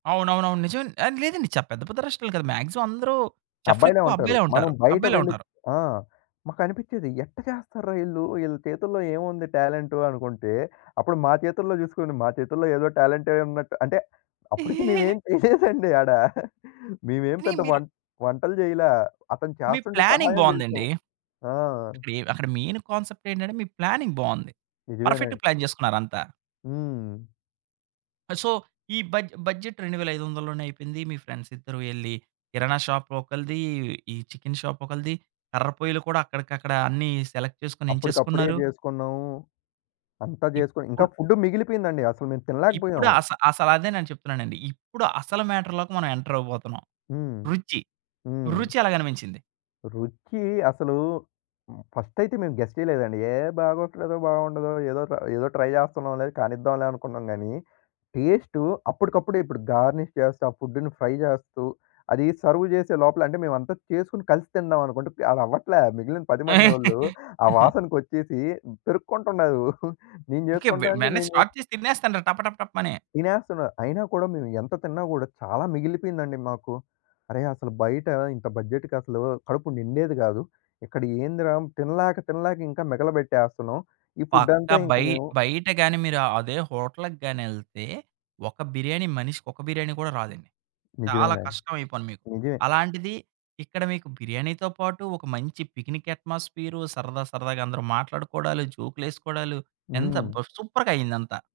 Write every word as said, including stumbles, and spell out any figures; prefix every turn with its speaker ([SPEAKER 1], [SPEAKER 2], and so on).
[SPEAKER 1] అవునవునవును. నిజమే అండి. ఆ! లేదండి ఛ పెద్ద రెస్టారెంట్లు కాదు. మాక్సిమం అందరు
[SPEAKER 2] అబ్బాయిలే
[SPEAKER 1] చెఫులెక్కువ
[SPEAKER 2] ఉంటారు.
[SPEAKER 1] అబ్బాయిలే
[SPEAKER 2] మనం
[SPEAKER 1] ఉంటారు.
[SPEAKER 2] బయట
[SPEAKER 1] అబ్బాయిలే
[SPEAKER 2] వెళ్లి
[SPEAKER 1] ఉంటారు.
[SPEAKER 2] ఆ! మాకు అనిపిచ్చేది, ఎట్ట చేస్తార్రా ఈళ్ళు! ఈళ్ళ చేతుల్లో ఏముంది టాలెంటు అనుకుంటే, అప్పుడు మా చేతుల్లో చూసుకుని మా చేతుల్లో ఏదో టాలెంటే ఉన్నట్టు అంటే అప్పుడికి మేమేమి చేయలేదండి ఆడ. మేమేం
[SPEAKER 1] అని
[SPEAKER 2] పెద్ద
[SPEAKER 1] మీరు
[SPEAKER 2] వం వంటలు జేయలా. అతను
[SPEAKER 1] మీ
[SPEAKER 2] చేస్తుంటే
[SPEAKER 1] ప్లానింగ్
[SPEAKER 2] సహాయం చేసాం.
[SPEAKER 1] బావుందండి.
[SPEAKER 2] ఆ!
[SPEAKER 1] అక్కడెం అక్కడ మెయిన్ కాన్సెప్ట్ ఏంటంటే, మీ ప్లానింగ్ బావుంది. పర్ఫెక్ట్‌గా
[SPEAKER 2] నిజమేనండి.
[SPEAKER 1] ప్లాన్ చేసుకున్నారంతా.
[SPEAKER 2] హ్మ్.
[SPEAKER 1] సో, ఈ బడ్జె బడ్జెట్ రెండు వేల ఐదొందల లోనే అయిపోయింది. మీ ఫ్రెండ్స్ ఇద్దరు వెళ్లి కిరాణా షాపు ఒకళ్ళది. ఈ చికెను షాపు ఒకళ్ళది. కర్రపొయ్యిలు కూడా అక్కడికి అక్కడ అన్ని సెలెక్ట్ చేసుకొని
[SPEAKER 2] అప్పటికప్పుడే
[SPEAKER 1] ఎంచేసుకున్నారు.
[SPEAKER 2] జేసుకున్నాము. అంతా జేసుకొని, ఇంకా
[SPEAKER 1] ఇప్పుడు
[SPEAKER 2] ఫుడ్ మిగిలిపోయిందండి. అసలు మేము
[SPEAKER 1] ఇప్పుడు
[SPEAKER 2] తినలేకపోయాం.
[SPEAKER 1] అస అసలదే నేను చెప్తున్నానండి. ఇప్పుడు అసలు మ్యాటర్‌లోకి మనం ఎంటర్ అవ్వబోతున్నాం.
[SPEAKER 2] హ్మ్.
[SPEAKER 1] రుచి,
[SPEAKER 2] హ్మ్.
[SPEAKER 1] రుచి ఎలగనిపించింది?
[SPEAKER 2] రుచి అసలు, ఫస్ట్ అయితే మేము గెస్ చెయ్యలేదండి. "ఏహ్! బాగోట్లేదో బాగుండదో ఏదో ఏదో ట్రై చేస్తున్నాంలే, కానిద్దాంలే అనుకున్నాం గాని టేస్టు అప్పడికప్పుడే ఇప్పుడు గార్నిష్ చేస్తూ, ఆ ఫుడ్‌ని ఫ్రై చేస్తూ, అది సెర్వ్ చేసే లోపల అంటే, మేమంతా చేసుకొని కలిసి తిందాం అనుకుంటే అది అవ్వట్లే. మిగిలిన పది మంది వాళ్ళు ఆ వాసనకొచ్చేసి పెరుక్కుంటున్నారు. నేను
[SPEAKER 1] ఓకే. వె
[SPEAKER 2] చేసుకుంటాను అంటే
[SPEAKER 1] వెంటనే
[SPEAKER 2] నేను
[SPEAKER 1] స్టార్ట్
[SPEAKER 2] చేసుకు
[SPEAKER 1] చేసి తినేస్తనుర్రు టప టప టపమని.
[SPEAKER 2] తినేస్తున్నారు. అయినా కూడా మేము ఎంత తిన్నా కూడా చాలా మిగిలిపోయిందండి మాకు. అరెయ్! అసలు బయట ఇంత బడ్జెట్‌కి అసలు కడుపు నిండేది కాదు. ఇక్కడ ఏందిరా తినలేక తినలేక ఇంకా మిగలబెట్టేస్తున్నాం. ఈ ఫుడ్
[SPEAKER 1] పక్కా
[SPEAKER 2] అంతా ఇంక
[SPEAKER 1] బయ్
[SPEAKER 2] మేము
[SPEAKER 1] బయట గాని మీరు అదే హోటల్‌కి గాని వెళ్తే ఒక బిర్యానీ, మనిషికొక బిర్యానీ కూడా రాదండి. చాలా
[SPEAKER 2] నిజమేనండి.
[SPEAKER 1] కష్టం అయిపోను మీకు.
[SPEAKER 2] నిజమే.
[SPEAKER 1] అలాంటిది ఇక్కడ మీకు బిర్యానీతో పాటు ఒక మంచి పిక్నిక్ అట్మాస్ఫియర్, సరదా సరదాగా అందరూ మాట్లాడుకోడాలు, జోకులేసుకోడాలు ఎంత
[SPEAKER 2] హ్మ్.
[SPEAKER 1] సూపర్‌గా అయ్యిందంతా.